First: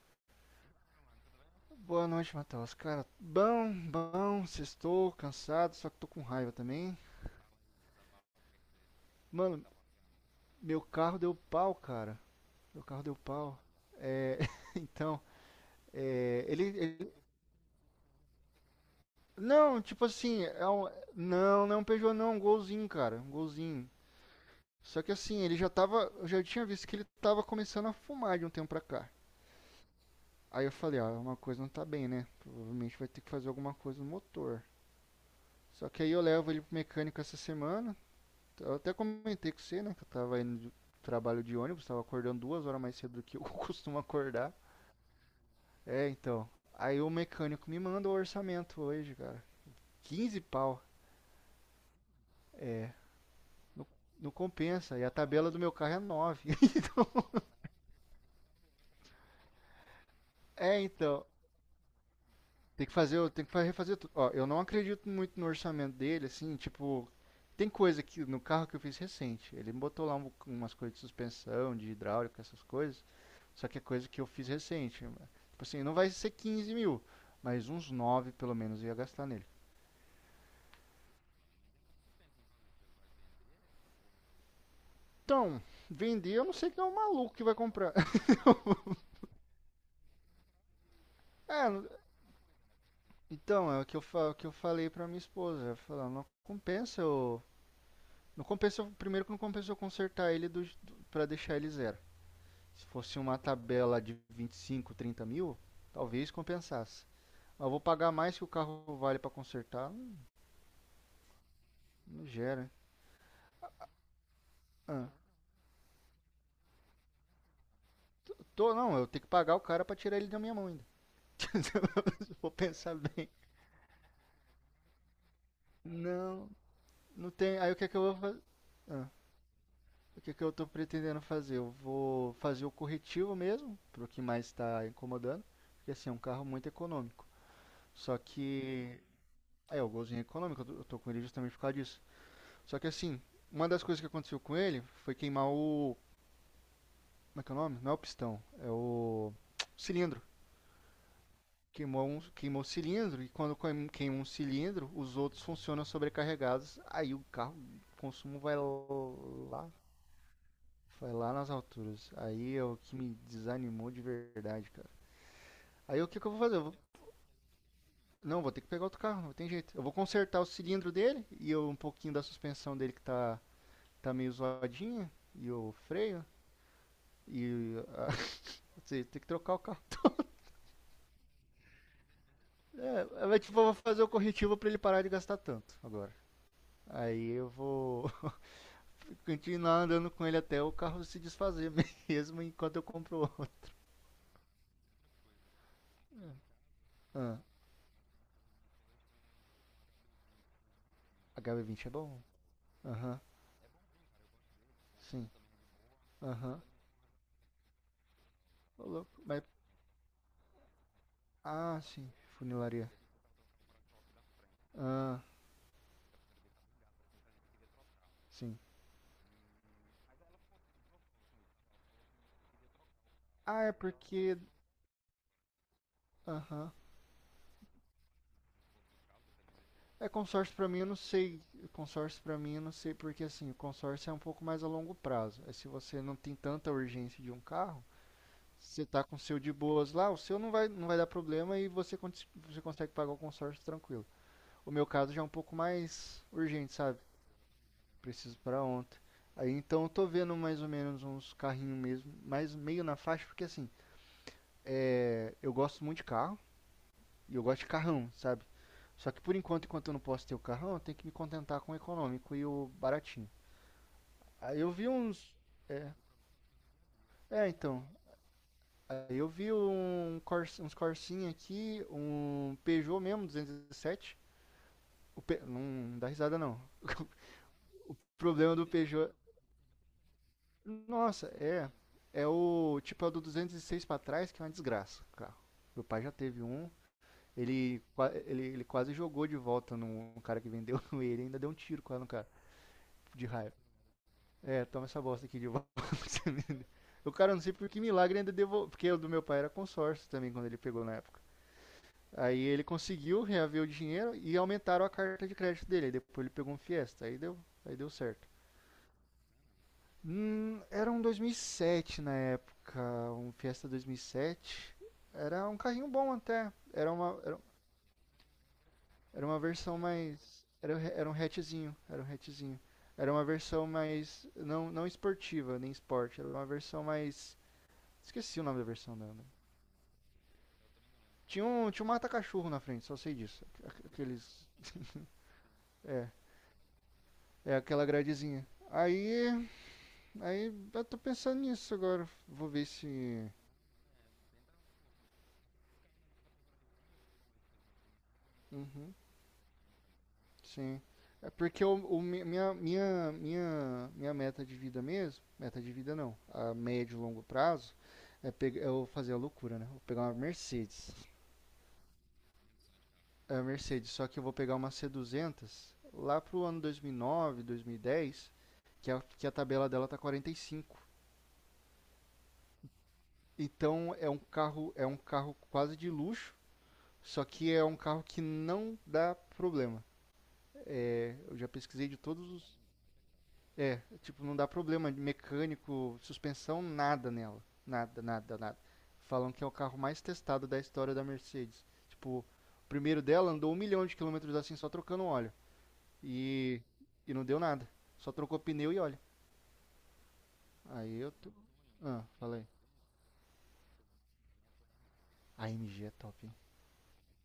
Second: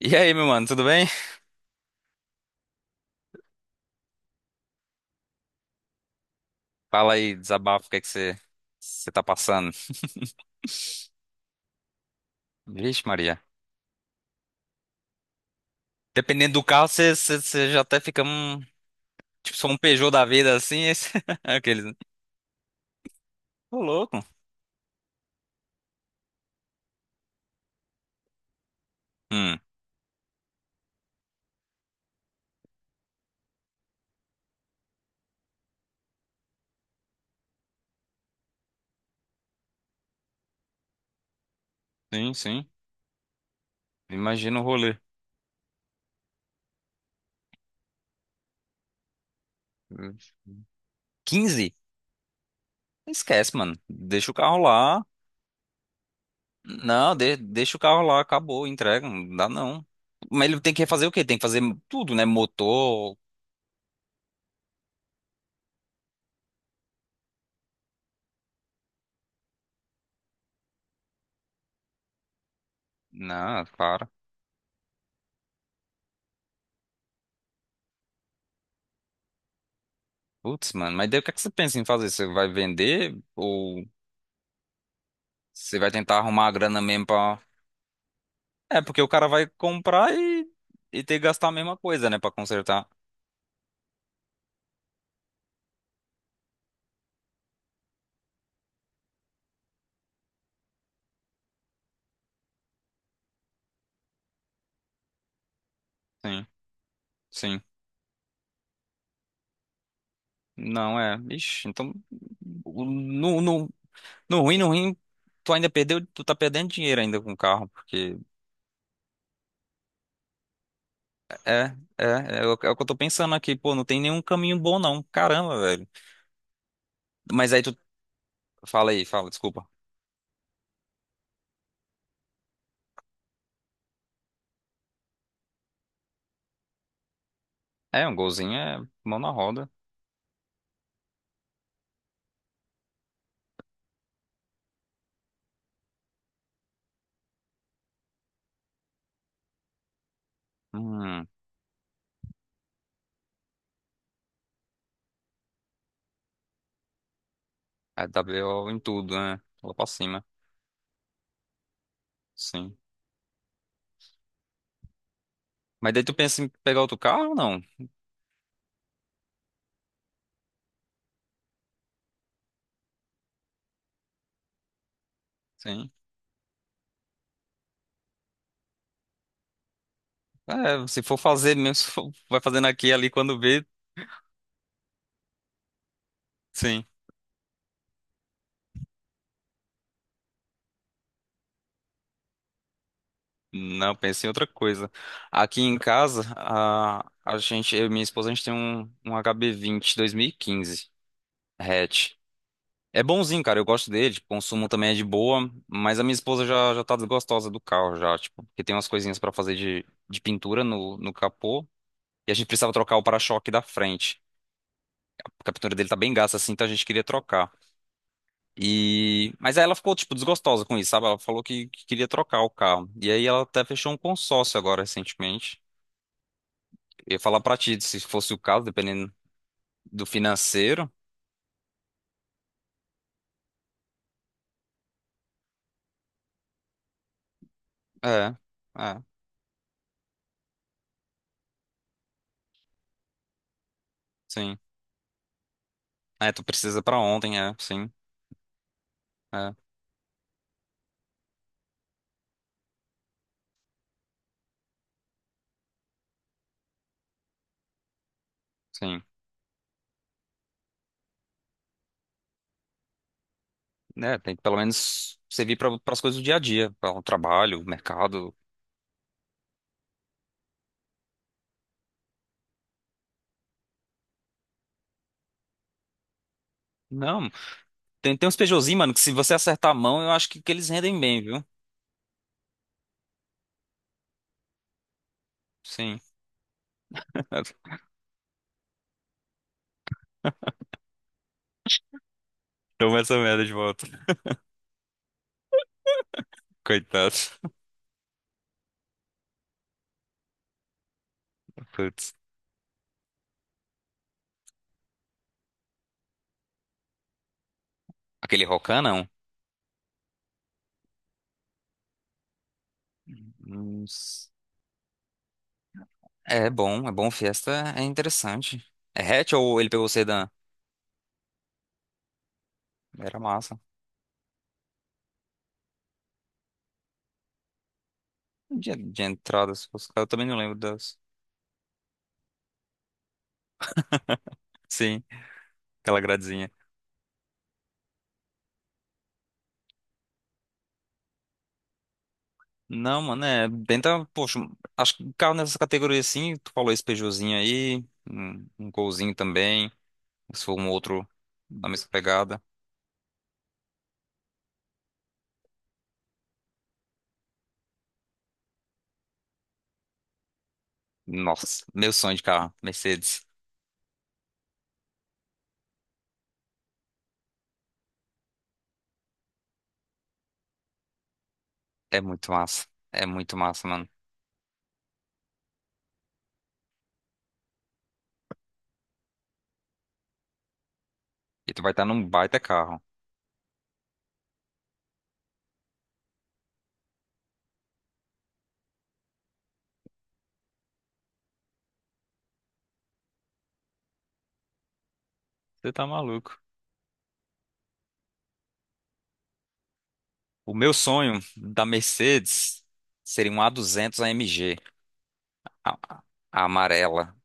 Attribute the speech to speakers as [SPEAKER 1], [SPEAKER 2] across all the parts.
[SPEAKER 1] E aí, meu mano, tudo bem?
[SPEAKER 2] Boa noite, Matheus. Cara, bom, sextou, cansado, só que tô com raiva também.
[SPEAKER 1] Fala aí, desabafo, o que é que você tá
[SPEAKER 2] Mano,
[SPEAKER 1] passando?
[SPEAKER 2] meu carro deu pau, cara. Meu carro
[SPEAKER 1] Vixe,
[SPEAKER 2] deu
[SPEAKER 1] Maria.
[SPEAKER 2] pau. É, então, é,
[SPEAKER 1] Dependendo do
[SPEAKER 2] ele,
[SPEAKER 1] carro,
[SPEAKER 2] ele-
[SPEAKER 1] você já até fica um. Tipo, só um
[SPEAKER 2] Não, tipo
[SPEAKER 1] Peugeot da
[SPEAKER 2] assim,
[SPEAKER 1] vida
[SPEAKER 2] é
[SPEAKER 1] assim.
[SPEAKER 2] um. Não, não é um
[SPEAKER 1] Aqueles, né?
[SPEAKER 2] Peugeot não, é um Golzinho, cara, um
[SPEAKER 1] Ô,
[SPEAKER 2] Golzinho.
[SPEAKER 1] louco.
[SPEAKER 2] Só que assim, eu já tinha visto que ele tava começando a fumar de um tempo pra cá.
[SPEAKER 1] Hum,
[SPEAKER 2] Aí eu falei, ó, uma coisa não tá bem, né? Provavelmente vai ter que fazer alguma coisa no motor. Só que aí eu levo ele pro mecânico essa semana. Eu até comentei com você, né? Que eu tava indo de trabalho de ônibus, tava
[SPEAKER 1] sim,
[SPEAKER 2] acordando duas
[SPEAKER 1] sim.
[SPEAKER 2] horas mais cedo do que eu costumo acordar.
[SPEAKER 1] Imagina o rolê.
[SPEAKER 2] É, então. Aí o mecânico me manda o orçamento hoje, cara. Quinze pau.
[SPEAKER 1] Quinze. Esquece, mano.
[SPEAKER 2] Não,
[SPEAKER 1] Deixa
[SPEAKER 2] não
[SPEAKER 1] o carro
[SPEAKER 2] compensa.
[SPEAKER 1] lá.
[SPEAKER 2] E a tabela do meu carro é nove.
[SPEAKER 1] Não, deixa o carro lá, acabou, entrega. Não dá não. Mas ele tem
[SPEAKER 2] É,
[SPEAKER 1] que fazer o quê?
[SPEAKER 2] então.
[SPEAKER 1] Tem que fazer tudo, né?
[SPEAKER 2] Tem que
[SPEAKER 1] Motor.
[SPEAKER 2] fazer, tem que refazer tudo. Ó, eu não acredito muito no orçamento dele, assim, tipo, tem coisa que no carro que eu fiz recente, ele botou lá umas coisas de suspensão, de hidráulica, essas coisas,
[SPEAKER 1] Não,
[SPEAKER 2] só que é coisa
[SPEAKER 1] para.
[SPEAKER 2] que eu fiz recente. Tipo assim, não vai ser 15 mil, mas uns 9 pelo menos eu ia gastar nele.
[SPEAKER 1] Putz, mano, mas daí o que é que você pensa em fazer? Você vai vender ou.
[SPEAKER 2] Então,
[SPEAKER 1] Você vai tentar
[SPEAKER 2] vender eu
[SPEAKER 1] arrumar a
[SPEAKER 2] não sei
[SPEAKER 1] grana
[SPEAKER 2] quem é o
[SPEAKER 1] mesmo
[SPEAKER 2] maluco
[SPEAKER 1] pra.
[SPEAKER 2] que vai comprar.
[SPEAKER 1] É, porque o cara vai comprar e ter que gastar a
[SPEAKER 2] É,
[SPEAKER 1] mesma coisa, né, pra consertar.
[SPEAKER 2] então, é o que eu, o que eu falei pra minha esposa, eu falei, "Ó, não compensa eu. Não compensa, primeiro que não compensa eu consertar ele do, pra deixar ele zero. Se fosse uma tabela de 25 30 mil, talvez
[SPEAKER 1] Sim,
[SPEAKER 2] compensasse.
[SPEAKER 1] sim.
[SPEAKER 2] Mas eu vou pagar mais que o carro vale para consertar, não-
[SPEAKER 1] Não é. Ixi, então.
[SPEAKER 2] gera.
[SPEAKER 1] o- No, no, no ruim, no ruim,
[SPEAKER 2] Ah,
[SPEAKER 1] tu ainda perdeu, tu tá perdendo dinheiro ainda com o carro, porque.
[SPEAKER 2] eu tô, não, eu tenho que pagar o cara para tirar ele da minha mão ainda.
[SPEAKER 1] É,
[SPEAKER 2] Se eu
[SPEAKER 1] é,
[SPEAKER 2] for
[SPEAKER 1] o é o que eu
[SPEAKER 2] pensar
[SPEAKER 1] tô
[SPEAKER 2] bem.
[SPEAKER 1] pensando aqui, pô, não tem nenhum caminho bom não. Caramba, velho.
[SPEAKER 2] Não, não
[SPEAKER 1] Mas
[SPEAKER 2] tem.
[SPEAKER 1] aí
[SPEAKER 2] Aí o
[SPEAKER 1] tu.
[SPEAKER 2] que é que eu vou fazer?
[SPEAKER 1] Fala aí,
[SPEAKER 2] Ah,
[SPEAKER 1] fala, desculpa.
[SPEAKER 2] o que é que eu tô pretendendo fazer? Eu vou fazer o corretivo mesmo, pro que mais está incomodando. Porque assim, é um carro muito econômico.
[SPEAKER 1] É, um
[SPEAKER 2] Só
[SPEAKER 1] golzinho é
[SPEAKER 2] que.
[SPEAKER 1] mão na roda.
[SPEAKER 2] É, o golzinho é econômico, eu tô com ele justamente por causa disso. Só que assim, uma das coisas que aconteceu com ele foi queimar o. Como é que é o nome? Não é o pistão, é o cilindro.
[SPEAKER 1] Hum,
[SPEAKER 2] Queimou o cilindro e quando queima um cilindro, os outros funcionam sobrecarregados. Aí o carro, o
[SPEAKER 1] é
[SPEAKER 2] consumo
[SPEAKER 1] WO em tudo, né? Lá pra cima.
[SPEAKER 2] vai lá nas alturas. Aí é
[SPEAKER 1] Sim.
[SPEAKER 2] o que me desanimou de verdade, cara.
[SPEAKER 1] Mas
[SPEAKER 2] Aí
[SPEAKER 1] daí
[SPEAKER 2] o
[SPEAKER 1] tu
[SPEAKER 2] que, que eu vou
[SPEAKER 1] pensa em
[SPEAKER 2] fazer?
[SPEAKER 1] pegar outro carro ou não?
[SPEAKER 2] Não, vou ter que pegar outro carro, não tem jeito. Eu vou consertar o cilindro dele e um pouquinho da suspensão dele que tá meio zoadinha e o
[SPEAKER 1] Sim.
[SPEAKER 2] freio. E a- ou tem que trocar o carro.
[SPEAKER 1] É, se for fazer mesmo, se for- vai fazendo aqui e ali
[SPEAKER 2] É,
[SPEAKER 1] quando
[SPEAKER 2] mas, tipo,
[SPEAKER 1] vê,
[SPEAKER 2] eu vou fazer o corretivo pra ele parar de gastar tanto agora.
[SPEAKER 1] sim.
[SPEAKER 2] Aí eu vou continuar andando com ele até o carro se desfazer mesmo enquanto eu compro outro.
[SPEAKER 1] Não, pensei em outra coisa. Aqui em casa, a
[SPEAKER 2] Ah,
[SPEAKER 1] gente, eu e minha esposa, a gente tem um, HB20 2015
[SPEAKER 2] HB20 é
[SPEAKER 1] hatch.
[SPEAKER 2] bom.
[SPEAKER 1] É
[SPEAKER 2] Aham,
[SPEAKER 1] bonzinho, cara, eu gosto dele, tipo, o consumo também é de
[SPEAKER 2] sim.
[SPEAKER 1] boa, mas a minha esposa
[SPEAKER 2] Aham.
[SPEAKER 1] já, já tá desgostosa do carro já, tipo, porque tem
[SPEAKER 2] Ô
[SPEAKER 1] umas coisinhas
[SPEAKER 2] louco,
[SPEAKER 1] pra
[SPEAKER 2] mas.
[SPEAKER 1] fazer de pintura no capô,
[SPEAKER 2] Ah, sim.
[SPEAKER 1] e a gente precisava
[SPEAKER 2] Funilaria.
[SPEAKER 1] trocar o para-choque da frente.
[SPEAKER 2] Ah,
[SPEAKER 1] A pintura dele tá bem gasta assim, então a gente queria trocar.
[SPEAKER 2] sim.
[SPEAKER 1] Mas aí ela ficou, tipo, desgostosa com isso, sabe? Ela falou que queria trocar o carro. E aí ela
[SPEAKER 2] Ah,
[SPEAKER 1] até
[SPEAKER 2] é
[SPEAKER 1] fechou um
[SPEAKER 2] porque.
[SPEAKER 1] consórcio agora, recentemente.
[SPEAKER 2] Aham.
[SPEAKER 1] Eu ia falar pra ti, se fosse o caso, dependendo do
[SPEAKER 2] É consórcio pra mim, eu
[SPEAKER 1] financeiro.
[SPEAKER 2] não sei. Consórcio pra mim, eu não sei, porque assim, o consórcio é um pouco mais a longo prazo. É se você não tem tanta urgência de um carro.
[SPEAKER 1] É,
[SPEAKER 2] Você
[SPEAKER 1] é,
[SPEAKER 2] tá com o seu de boas lá, o seu não vai dar problema e você, você consegue pagar o consórcio tranquilo.
[SPEAKER 1] sim.
[SPEAKER 2] O meu caso já é um pouco mais
[SPEAKER 1] É, tu
[SPEAKER 2] urgente,
[SPEAKER 1] precisa pra
[SPEAKER 2] sabe?
[SPEAKER 1] ontem, é, sim,
[SPEAKER 2] Preciso para ontem. Aí
[SPEAKER 1] é,
[SPEAKER 2] então eu tô vendo mais ou menos uns carrinhos mesmo, mas meio na faixa, porque assim, eu gosto muito de carro e eu gosto de carrão, sabe?
[SPEAKER 1] sim.
[SPEAKER 2] Só que por enquanto, enquanto eu não posso ter o carrão, eu tenho que me contentar com o econômico e o baratinho.
[SPEAKER 1] É, tem que pelo
[SPEAKER 2] Aí eu vi
[SPEAKER 1] menos
[SPEAKER 2] uns.
[SPEAKER 1] servir pra, pras coisas do dia a dia, para o
[SPEAKER 2] É,
[SPEAKER 1] trabalho,
[SPEAKER 2] então.
[SPEAKER 1] mercado.
[SPEAKER 2] Aí eu vi uns Corsinha aqui, um Peugeot mesmo, 217. Não dá risada, não.
[SPEAKER 1] Não,
[SPEAKER 2] O
[SPEAKER 1] tem, uns
[SPEAKER 2] problema do
[SPEAKER 1] Peugeotzinhos, mano, que
[SPEAKER 2] Peugeot.
[SPEAKER 1] se você acertar a mão, eu acho que eles rendem bem,
[SPEAKER 2] Nossa,
[SPEAKER 1] viu?
[SPEAKER 2] é. É o tipo é o do 206 pra trás, que é uma desgraça. O carro. Meu
[SPEAKER 1] Sim.
[SPEAKER 2] pai já teve um. Ele quase jogou de volta no cara que vendeu ele. Ainda deu um tiro quase no cara.
[SPEAKER 1] Toma essa
[SPEAKER 2] De
[SPEAKER 1] merda de
[SPEAKER 2] raiva.
[SPEAKER 1] volta.
[SPEAKER 2] É, toma essa bosta aqui de volta que você me deu. O cara, não
[SPEAKER 1] Coitado.
[SPEAKER 2] sei por que milagre, ainda devolveu. Porque o do meu pai era consórcio também, quando ele pegou na época.
[SPEAKER 1] Putz.
[SPEAKER 2] Aí ele conseguiu reaver o dinheiro e aumentaram a carta de crédito dele. Aí depois ele pegou um Fiesta. Aí deu certo.
[SPEAKER 1] Aquele Rocan, não.
[SPEAKER 2] Era um 2007 na época, um Fiesta
[SPEAKER 1] Nossa.
[SPEAKER 2] 2007. Era um carrinho bom
[SPEAKER 1] É
[SPEAKER 2] até.
[SPEAKER 1] bom, é
[SPEAKER 2] Era
[SPEAKER 1] bom.
[SPEAKER 2] uma, era,
[SPEAKER 1] Fiesta é interessante. É
[SPEAKER 2] era
[SPEAKER 1] hatch
[SPEAKER 2] uma
[SPEAKER 1] ou ele
[SPEAKER 2] versão
[SPEAKER 1] pegou o sedã?
[SPEAKER 2] mais. Era um hatchzinho. Era um hatchzinho. Era
[SPEAKER 1] Era
[SPEAKER 2] uma
[SPEAKER 1] massa.
[SPEAKER 2] versão mais. Não, não esportiva, nem esporte. Era uma versão mais. Esqueci o nome da versão
[SPEAKER 1] De
[SPEAKER 2] dela, né?
[SPEAKER 1] entrada, se fosse. Eu também não lembro das.
[SPEAKER 2] Tinha um mata-cachorro na frente, só sei disso. Aqueles.
[SPEAKER 1] Sim, aquela
[SPEAKER 2] É,
[SPEAKER 1] gradezinha.
[SPEAKER 2] é aquela gradezinha. Aí. Aí eu tô pensando nisso agora. Vou ver
[SPEAKER 1] Não, mano,
[SPEAKER 2] se.
[SPEAKER 1] é. Tenta, poxa, acho que carro nessa categoria assim, tu falou esse Peugeotzinho aí, um,
[SPEAKER 2] Uhum.
[SPEAKER 1] Golzinho também, se for um
[SPEAKER 2] Sim.
[SPEAKER 1] outro
[SPEAKER 2] É porque
[SPEAKER 1] da mesma pegada.
[SPEAKER 2] minha meta de vida mesmo, meta de vida não, a médio e longo prazo, pegar, eu fazer a loucura, né? Vou pegar uma Mercedes.
[SPEAKER 1] Nossa, meu sonho de carro, Mercedes.
[SPEAKER 2] É a Mercedes, só que eu vou pegar uma C200 lá pro ano 2009, 2010, que a tabela dela tá 45.
[SPEAKER 1] É muito massa. É muito massa, mano.
[SPEAKER 2] Então é um carro quase de luxo, só que é um carro que não dá problema. É, eu já
[SPEAKER 1] E tu vai estar
[SPEAKER 2] pesquisei de
[SPEAKER 1] num
[SPEAKER 2] todos
[SPEAKER 1] baita
[SPEAKER 2] os
[SPEAKER 1] carro.
[SPEAKER 2] é, tipo, não dá problema de mecânico, suspensão, nada nela. Nada, nada, nada. Falam que é o carro mais testado da história da Mercedes. Tipo, o primeiro dela andou um milhão de quilômetros assim, só trocando óleo.
[SPEAKER 1] Você tá maluco.
[SPEAKER 2] E, e não deu nada. Só trocou pneu e óleo.
[SPEAKER 1] O meu
[SPEAKER 2] Aí eu
[SPEAKER 1] sonho
[SPEAKER 2] tô.
[SPEAKER 1] da
[SPEAKER 2] Ah, falei.
[SPEAKER 1] Mercedes seria um A200 AMG,
[SPEAKER 2] A
[SPEAKER 1] a, M G,
[SPEAKER 2] AMG é
[SPEAKER 1] a
[SPEAKER 2] top, hein?
[SPEAKER 1] a amarela.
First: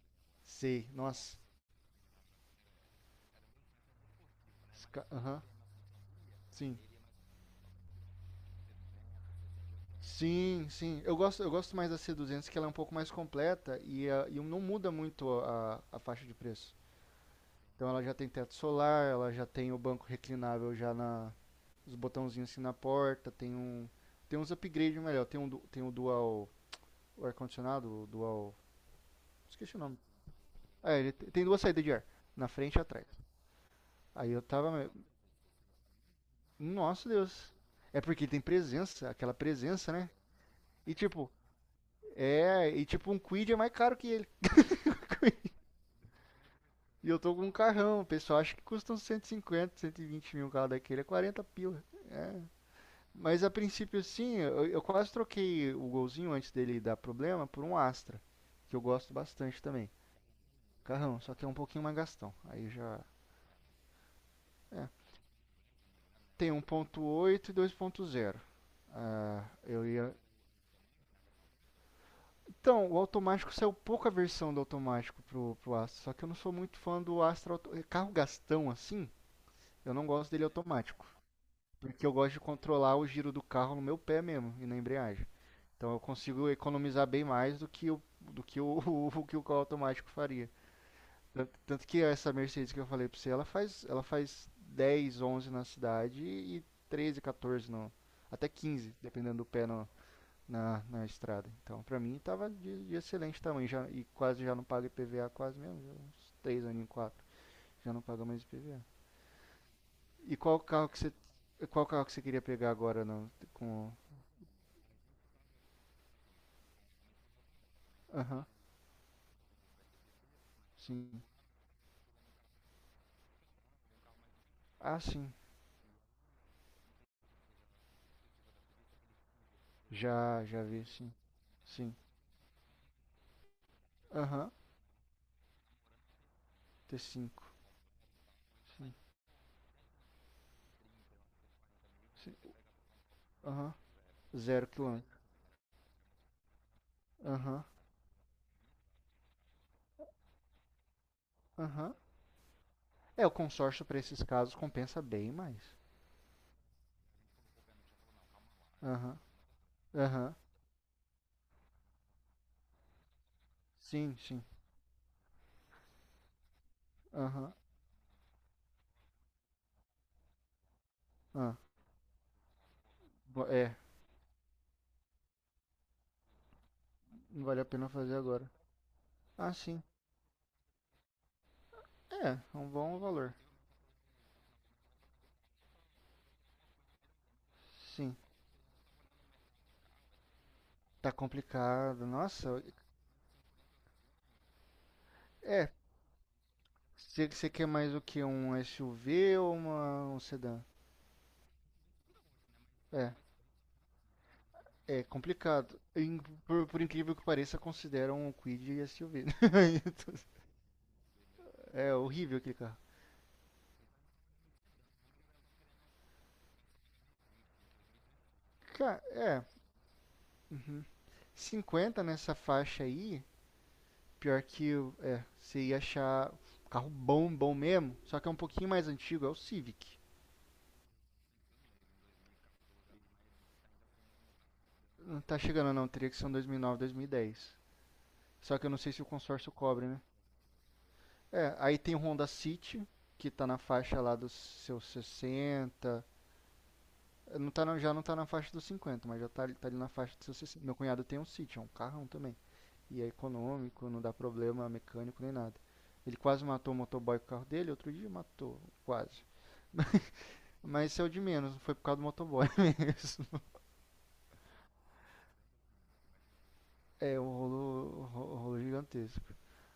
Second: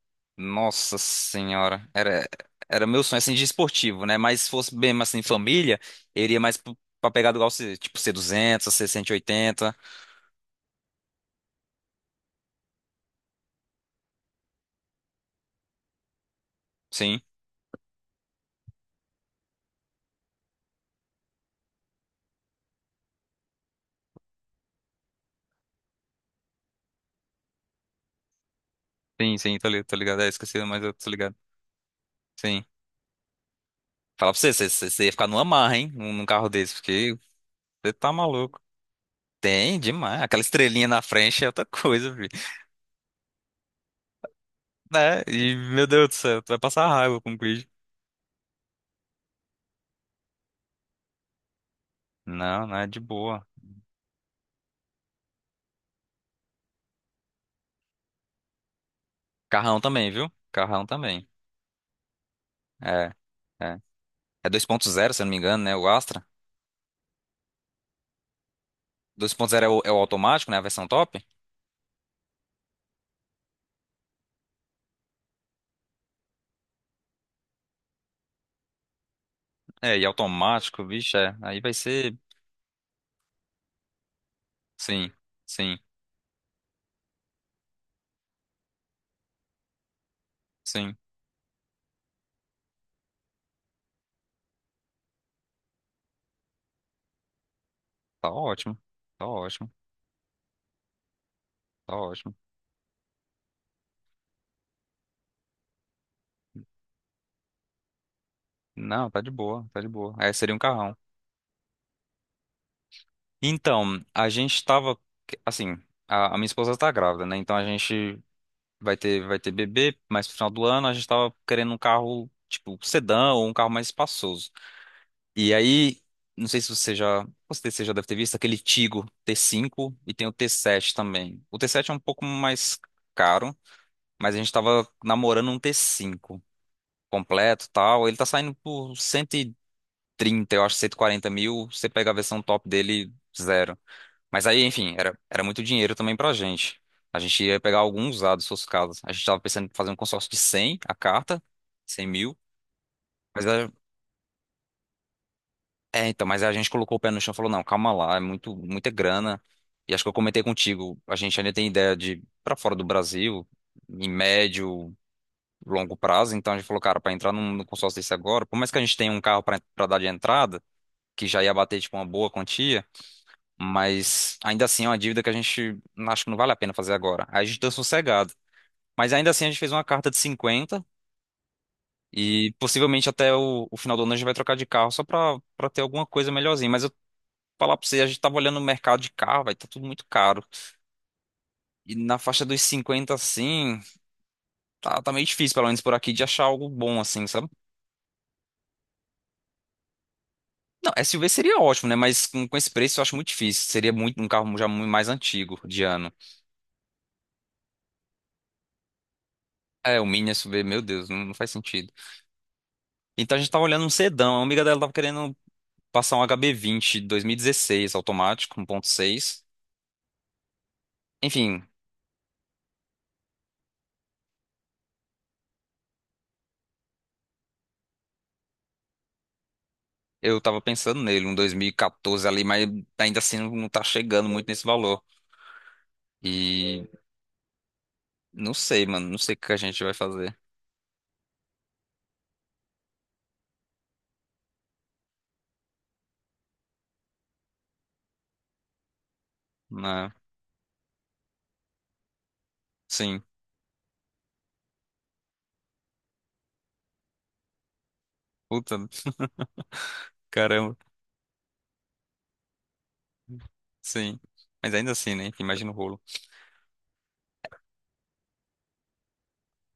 [SPEAKER 2] Sei,
[SPEAKER 1] Nossa
[SPEAKER 2] nossa.
[SPEAKER 1] senhora, era meu sonho assim de esportivo, né? Mas se fosse bem assim
[SPEAKER 2] Aham,
[SPEAKER 1] família, eu iria mais
[SPEAKER 2] sim.
[SPEAKER 1] pra pegar do igual tipo C200, C180.
[SPEAKER 2] Sim, sim. Eu gosto mais da c duzentos que ela é um pouco mais completa e não muda muito a, faixa de preço.
[SPEAKER 1] Sim,
[SPEAKER 2] Então ela já tem teto solar, ela já tem o banco reclinável já na os botãozinhos assim na porta, tem uns upgrades melhor, tem o dual o ar condicionado, o dual,
[SPEAKER 1] sim, sim, tô
[SPEAKER 2] esqueci o
[SPEAKER 1] ligado, tô
[SPEAKER 2] nome.
[SPEAKER 1] ligado. É, esqueci, mas eu
[SPEAKER 2] Ah,
[SPEAKER 1] tô
[SPEAKER 2] ele te-
[SPEAKER 1] ligado.
[SPEAKER 2] tem duas saídas de ar, na
[SPEAKER 1] Sim.
[SPEAKER 2] frente e atrás.
[SPEAKER 1] Fala
[SPEAKER 2] Aí
[SPEAKER 1] pra
[SPEAKER 2] eu
[SPEAKER 1] você,
[SPEAKER 2] tava,
[SPEAKER 1] você ia ficar numa marra, hein? Num carro desse,
[SPEAKER 2] nossa
[SPEAKER 1] porque
[SPEAKER 2] Deus.
[SPEAKER 1] você
[SPEAKER 2] É
[SPEAKER 1] tá
[SPEAKER 2] porque tem
[SPEAKER 1] maluco.
[SPEAKER 2] presença, aquela
[SPEAKER 1] Tem,
[SPEAKER 2] presença, né?
[SPEAKER 1] demais. Aquela estrelinha
[SPEAKER 2] E
[SPEAKER 1] na
[SPEAKER 2] tipo,
[SPEAKER 1] frente é outra coisa, filho.
[SPEAKER 2] e tipo um Quid é mais caro que ele.
[SPEAKER 1] Né? E, meu Deus do céu, tu vai passar
[SPEAKER 2] E eu
[SPEAKER 1] raiva com
[SPEAKER 2] tô
[SPEAKER 1] o
[SPEAKER 2] com um carrão, o pessoal acha que custa uns 150, 120 mil um carro daquele, é 40 pila.
[SPEAKER 1] Não, não é de boa.
[SPEAKER 2] Mas a princípio, sim, eu quase troquei o golzinho antes dele dar problema por um Astra, que eu gosto bastante
[SPEAKER 1] Carrão
[SPEAKER 2] também.
[SPEAKER 1] também, viu? Carrão
[SPEAKER 2] Carrão,
[SPEAKER 1] também.
[SPEAKER 2] só que é um pouquinho mais gastão. Aí já
[SPEAKER 1] É, é. É dois ponto zero, se eu não me engano, né? O Astra.
[SPEAKER 2] tem 1.8 e 2.0. Ah,
[SPEAKER 1] 2.0 é o,
[SPEAKER 2] eu ia.
[SPEAKER 1] automático, né? A versão top.
[SPEAKER 2] Então, o automático saiu pouca versão do automático pro Astra, só que eu não sou muito fã do Astra carro gastão assim. Eu
[SPEAKER 1] É, e
[SPEAKER 2] não gosto dele
[SPEAKER 1] automático,
[SPEAKER 2] automático,
[SPEAKER 1] bicho, é. Aí vai
[SPEAKER 2] porque eu
[SPEAKER 1] ser.
[SPEAKER 2] gosto de controlar o giro do carro no meu pé mesmo e na
[SPEAKER 1] Sim,
[SPEAKER 2] embreagem.
[SPEAKER 1] sim,
[SPEAKER 2] Então eu consigo economizar bem mais do que o o que o carro automático faria.
[SPEAKER 1] sim.
[SPEAKER 2] Tanto que essa Mercedes que eu falei pra você, ela faz 10 11 na cidade e 13 14 no,
[SPEAKER 1] Tá
[SPEAKER 2] até
[SPEAKER 1] ótimo.
[SPEAKER 2] 15
[SPEAKER 1] Tá
[SPEAKER 2] dependendo do pé
[SPEAKER 1] ótimo.
[SPEAKER 2] na estrada. Então
[SPEAKER 1] Tá
[SPEAKER 2] pra mim
[SPEAKER 1] ótimo.
[SPEAKER 2] tava de excelente tamanho já, e quase já não paga IPVA, quase mesmo, já uns 3 aninhos, 4, já não paga mais IPVA.
[SPEAKER 1] Não, tá de boa, tá de boa. É,
[SPEAKER 2] E
[SPEAKER 1] seria um
[SPEAKER 2] qual carro
[SPEAKER 1] carrão.
[SPEAKER 2] que você, qual carro que você queria pegar agora não, com.
[SPEAKER 1] Então, a gente tava. Assim, a minha esposa tá grávida, né? Então a gente
[SPEAKER 2] Aham,
[SPEAKER 1] vai ter bebê, mas no final do ano a gente
[SPEAKER 2] sim.
[SPEAKER 1] tava querendo um carro, tipo, sedã ou um carro mais espaçoso.
[SPEAKER 2] Ah, sim.
[SPEAKER 1] E aí, não sei se você já, com certeza você já deve ter visto aquele Tigo T5 e tem o
[SPEAKER 2] Já,
[SPEAKER 1] t
[SPEAKER 2] já vi,
[SPEAKER 1] sete
[SPEAKER 2] sim.
[SPEAKER 1] também. O T7 é
[SPEAKER 2] Sim.
[SPEAKER 1] um pouco mais caro, mas a
[SPEAKER 2] Aham.
[SPEAKER 1] gente tava namorando um T5
[SPEAKER 2] T5.
[SPEAKER 1] completo, e tal. Ele tá saindo
[SPEAKER 2] Sim.
[SPEAKER 1] por 130, eu acho, 140 mil. Você pega a
[SPEAKER 2] Sim.
[SPEAKER 1] versão top dele,
[SPEAKER 2] Aham.
[SPEAKER 1] zero. Mas aí,
[SPEAKER 2] Zero
[SPEAKER 1] enfim,
[SPEAKER 2] quilômetro.
[SPEAKER 1] era muito dinheiro também pra gente. A gente ia
[SPEAKER 2] Aham.
[SPEAKER 1] pegar alguns usados, se fosse o caso. A gente tava pensando em fazer um consórcio de 100 a carta,
[SPEAKER 2] Aham.
[SPEAKER 1] 100 mil.
[SPEAKER 2] É, o
[SPEAKER 1] Mas
[SPEAKER 2] consórcio para esses casos compensa bem mais.
[SPEAKER 1] Então, mas a gente colocou o pé no chão e falou, não, calma lá, é muito, muita
[SPEAKER 2] Aham.
[SPEAKER 1] grana. E acho que eu
[SPEAKER 2] Aham.
[SPEAKER 1] comentei contigo, a gente ainda tem ideia de ir pra fora do Brasil, em
[SPEAKER 2] Sim, sim.
[SPEAKER 1] médio, longo prazo. Então a gente falou, cara, pra entrar
[SPEAKER 2] Aham.
[SPEAKER 1] num consórcio desse agora, por mais que a gente tenha um carro pra dar de entrada, que já ia
[SPEAKER 2] Ah.
[SPEAKER 1] bater, tipo, uma boa quantia,
[SPEAKER 2] É,
[SPEAKER 1] mas ainda assim é uma dívida que a gente acho que não vale a pena fazer agora. Aí a
[SPEAKER 2] não
[SPEAKER 1] gente
[SPEAKER 2] vale a
[SPEAKER 1] deu
[SPEAKER 2] pena fazer
[SPEAKER 1] sossegado.
[SPEAKER 2] agora.
[SPEAKER 1] Mas ainda assim a
[SPEAKER 2] Ah,
[SPEAKER 1] gente fez
[SPEAKER 2] sim.
[SPEAKER 1] uma carta de 50
[SPEAKER 2] É,
[SPEAKER 1] e
[SPEAKER 2] é um bom
[SPEAKER 1] possivelmente até
[SPEAKER 2] valor.
[SPEAKER 1] o final do ano a gente vai trocar de carro só pra ter alguma coisa melhorzinha. Mas falar pra você, a
[SPEAKER 2] Sim.
[SPEAKER 1] gente tava olhando no mercado de carro, vai, tá tudo muito caro.
[SPEAKER 2] Tá
[SPEAKER 1] E
[SPEAKER 2] complicado.
[SPEAKER 1] na faixa dos
[SPEAKER 2] Nossa,
[SPEAKER 1] 50 assim, tá, tá meio difícil, pelo
[SPEAKER 2] é.
[SPEAKER 1] menos por aqui, de achar algo bom, assim,
[SPEAKER 2] Você
[SPEAKER 1] sabe?
[SPEAKER 2] você quer mais o que? Um SUV ou uma, um sedã?
[SPEAKER 1] Não, SUV seria ótimo, né? Mas com esse preço eu
[SPEAKER 2] É,
[SPEAKER 1] acho muito difícil. Seria muito um carro já muito
[SPEAKER 2] é
[SPEAKER 1] mais antigo
[SPEAKER 2] complicado.
[SPEAKER 1] de ano.
[SPEAKER 2] Por incrível que pareça, consideram o Kwid SUV.
[SPEAKER 1] É, o Mini SUV, meu Deus, não, não faz sentido.
[SPEAKER 2] É horrível aquele carro.
[SPEAKER 1] Então a gente tava olhando um sedã. A amiga dela tava querendo passar um hb e 2016 automático, um ponto
[SPEAKER 2] Cara,
[SPEAKER 1] seis Enfim,
[SPEAKER 2] 50 nessa faixa aí, pior que é, você ia achar um carro bom, bom mesmo, só que é um pouquinho mais antigo, é o Civic.
[SPEAKER 1] eu tava pensando nele, um 2014 ali, mas ainda assim não tá chegando muito nesse valor.
[SPEAKER 2] Não tá chegando não, teria que ser um 2009, 2010.
[SPEAKER 1] Não
[SPEAKER 2] Só que eu não
[SPEAKER 1] sei,
[SPEAKER 2] sei se o
[SPEAKER 1] mano. Não sei o
[SPEAKER 2] consórcio
[SPEAKER 1] que a gente
[SPEAKER 2] cobre,
[SPEAKER 1] vai
[SPEAKER 2] né?
[SPEAKER 1] fazer.
[SPEAKER 2] É, aí tem o Honda City, que tá na faixa lá dos seus 60. Não tá, não já não tá na faixa dos 50, mas já tá, tá ali na
[SPEAKER 1] Na,
[SPEAKER 2] faixa dos seus 60. Meu cunhado tem um City, é um carrão também. E é
[SPEAKER 1] sim.
[SPEAKER 2] econômico, não dá problema mecânico nem nada. Ele quase matou o motoboy com o carro dele, outro dia matou,
[SPEAKER 1] Puta,
[SPEAKER 2] quase.
[SPEAKER 1] caramba.
[SPEAKER 2] Mas isso é o de menos, não foi por causa do motoboy mesmo.
[SPEAKER 1] Sim. Mas ainda assim, né? Imagina o rolo.
[SPEAKER 2] É um rolo, rolo gigantesco.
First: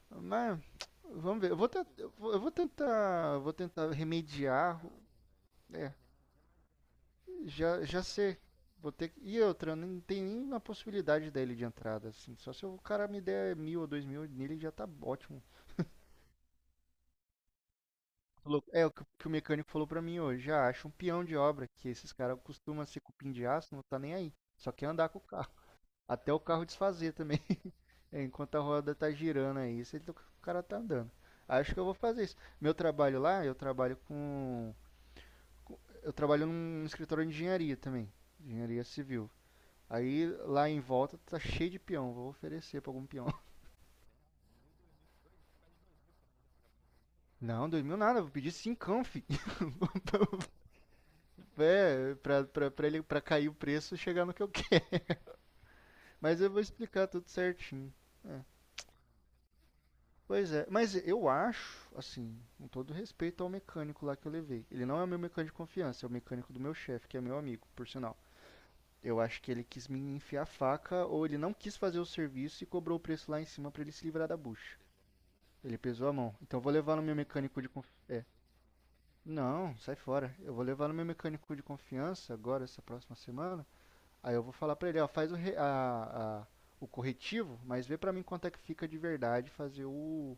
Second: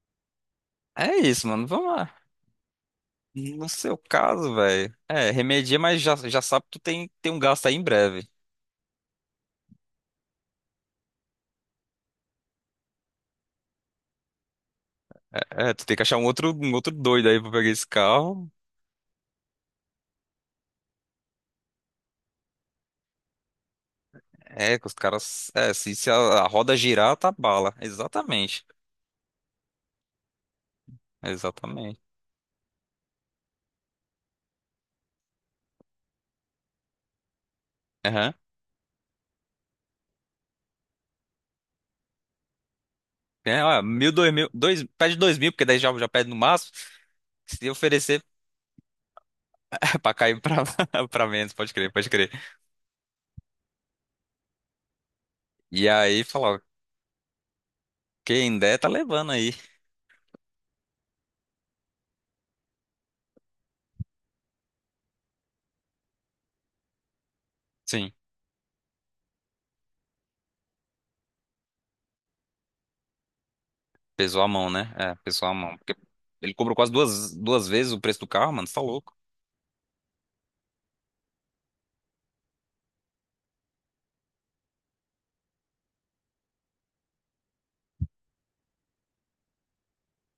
[SPEAKER 2] Mas
[SPEAKER 1] É
[SPEAKER 2] vamos
[SPEAKER 1] isso,
[SPEAKER 2] ver, eu
[SPEAKER 1] mano.
[SPEAKER 2] vou,
[SPEAKER 1] Vamos
[SPEAKER 2] tent- eu
[SPEAKER 1] lá.
[SPEAKER 2] vou- eu vou tentar, vou
[SPEAKER 1] No
[SPEAKER 2] tentar
[SPEAKER 1] seu caso,
[SPEAKER 2] remediar,
[SPEAKER 1] velho. É, remedia,
[SPEAKER 2] é,
[SPEAKER 1] mas já, já sabe que tu tem um gasto aí em
[SPEAKER 2] já
[SPEAKER 1] breve.
[SPEAKER 2] sei. Vou ter. E outra, não tem nenhuma possibilidade dele de entrada, assim. Só se o cara me der mil ou dois mil nele já tá ótimo.
[SPEAKER 1] É, tu tem que achar um outro doido aí pra pegar esse carro.
[SPEAKER 2] É o que o mecânico falou pra mim hoje. Ah, acho um peão de obra, que esses caras costumam ser cupim de aço, não tá nem aí. Só
[SPEAKER 1] É, que
[SPEAKER 2] quer
[SPEAKER 1] os
[SPEAKER 2] andar com o
[SPEAKER 1] caras.
[SPEAKER 2] carro.
[SPEAKER 1] É, se
[SPEAKER 2] Até o
[SPEAKER 1] a
[SPEAKER 2] carro
[SPEAKER 1] roda
[SPEAKER 2] desfazer
[SPEAKER 1] girar, tá
[SPEAKER 2] também.
[SPEAKER 1] bala.
[SPEAKER 2] É, enquanto a
[SPEAKER 1] Exatamente.
[SPEAKER 2] roda tá girando aí, tá, o cara tá andando. Acho que eu vou
[SPEAKER 1] Exatamente.
[SPEAKER 2] fazer isso. Meu trabalho lá, eu trabalho com. Eu trabalho num escritório de engenharia também.
[SPEAKER 1] Aham.
[SPEAKER 2] Engenharia civil. Aí lá em volta tá cheio de peão. Vou oferecer pra algum peão.
[SPEAKER 1] É, ó, 1.000, 2.000. Dois, pede 2.000, porque daí já, já pede no máximo.
[SPEAKER 2] Não,
[SPEAKER 1] Se
[SPEAKER 2] dois mil nada,
[SPEAKER 1] oferecer.
[SPEAKER 2] vou pedir cincão, fi.
[SPEAKER 1] Pra cair pra, pra menos, pode crer, pode
[SPEAKER 2] É,
[SPEAKER 1] crer.
[SPEAKER 2] pra ele pra cair o preço e chegar no que eu quero.
[SPEAKER 1] E aí
[SPEAKER 2] Mas eu
[SPEAKER 1] falou,
[SPEAKER 2] vou explicar tudo certinho.
[SPEAKER 1] quem der tá levando aí.
[SPEAKER 2] Pois é, mas eu acho, assim, com todo respeito ao mecânico lá que eu levei. Ele não é o meu mecânico de confiança, é o mecânico do meu chefe, que é meu amigo, por
[SPEAKER 1] Sim,
[SPEAKER 2] sinal. Eu acho que ele quis me enfiar a faca ou ele não quis fazer o serviço e cobrou o preço lá em cima pra ele se livrar da
[SPEAKER 1] pesou a mão,
[SPEAKER 2] bucha.
[SPEAKER 1] né? É, pesou a mão.
[SPEAKER 2] Ele
[SPEAKER 1] Porque
[SPEAKER 2] pesou a mão.
[SPEAKER 1] ele
[SPEAKER 2] Então eu vou
[SPEAKER 1] cobrou quase
[SPEAKER 2] levar no meu mecânico
[SPEAKER 1] duas
[SPEAKER 2] de
[SPEAKER 1] vezes
[SPEAKER 2] confiança.
[SPEAKER 1] o preço
[SPEAKER 2] É.
[SPEAKER 1] do carro, mano, você tá louco.
[SPEAKER 2] Não, sai fora. Eu vou levar no meu mecânico de confiança agora, essa próxima semana. Aí eu vou falar pra ele, ó, faz o, re- a- o corretivo, mas vê pra mim quanto é que fica de verdade fazer o,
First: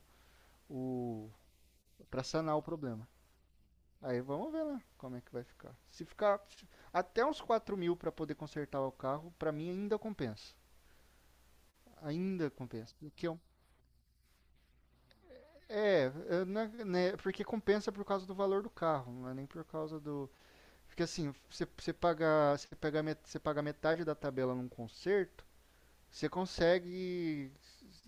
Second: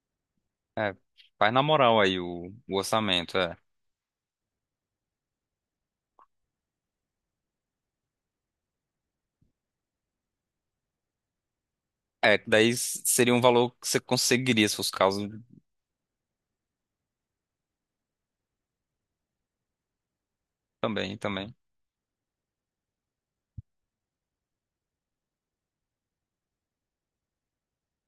[SPEAKER 1] É,
[SPEAKER 2] o
[SPEAKER 1] faz na moral aí
[SPEAKER 2] para sanar o
[SPEAKER 1] o
[SPEAKER 2] problema.
[SPEAKER 1] orçamento, é.
[SPEAKER 2] Aí vamos ver lá como é que vai ficar. Se ficar até uns 4 mil para poder consertar o carro, para mim ainda compensa.
[SPEAKER 1] É, que
[SPEAKER 2] Ainda
[SPEAKER 1] daí
[SPEAKER 2] compensa. O que
[SPEAKER 1] seria
[SPEAKER 2] eu,
[SPEAKER 1] um valor que você conseguiria se fosse o caso
[SPEAKER 2] é, eu né, porque compensa por causa do valor do carro, não é nem por causa do. Porque
[SPEAKER 1] também,
[SPEAKER 2] assim,
[SPEAKER 1] também.
[SPEAKER 2] você paga metade da tabela num conserto, você consegue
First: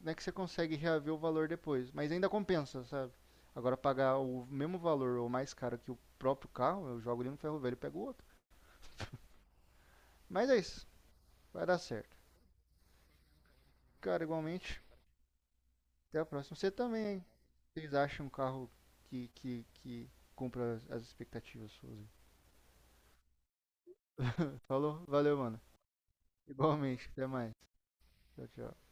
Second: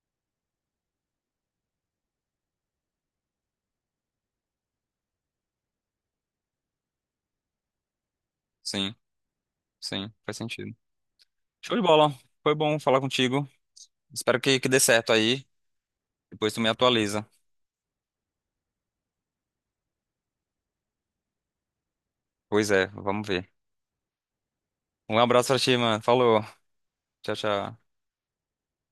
[SPEAKER 2] né, que você consegue reaver o valor depois. Mas ainda compensa, sabe? Agora pagar o mesmo valor ou mais caro que o próprio carro, eu jogo ele no ferro velho e pego o outro.
[SPEAKER 1] Sim, sim, faz
[SPEAKER 2] Mas é
[SPEAKER 1] sentido.
[SPEAKER 2] isso. Vai
[SPEAKER 1] Show
[SPEAKER 2] dar
[SPEAKER 1] de bola,
[SPEAKER 2] certo.
[SPEAKER 1] foi bom falar contigo.
[SPEAKER 2] Cara,
[SPEAKER 1] Espero que dê
[SPEAKER 2] igualmente.
[SPEAKER 1] certo aí.
[SPEAKER 2] Até a
[SPEAKER 1] Depois
[SPEAKER 2] próxima.
[SPEAKER 1] tu me
[SPEAKER 2] Você também, hein?
[SPEAKER 1] atualiza.
[SPEAKER 2] Vocês acham um carro que cumpra as expectativas suas?
[SPEAKER 1] Pois é, vamos ver.
[SPEAKER 2] Falou?
[SPEAKER 1] Um
[SPEAKER 2] Valeu,
[SPEAKER 1] abraço pra
[SPEAKER 2] mano.
[SPEAKER 1] ti, mano. Falou.
[SPEAKER 2] Igualmente. Até
[SPEAKER 1] Tchau,
[SPEAKER 2] mais.
[SPEAKER 1] tchau.
[SPEAKER 2] Tchau, tchau.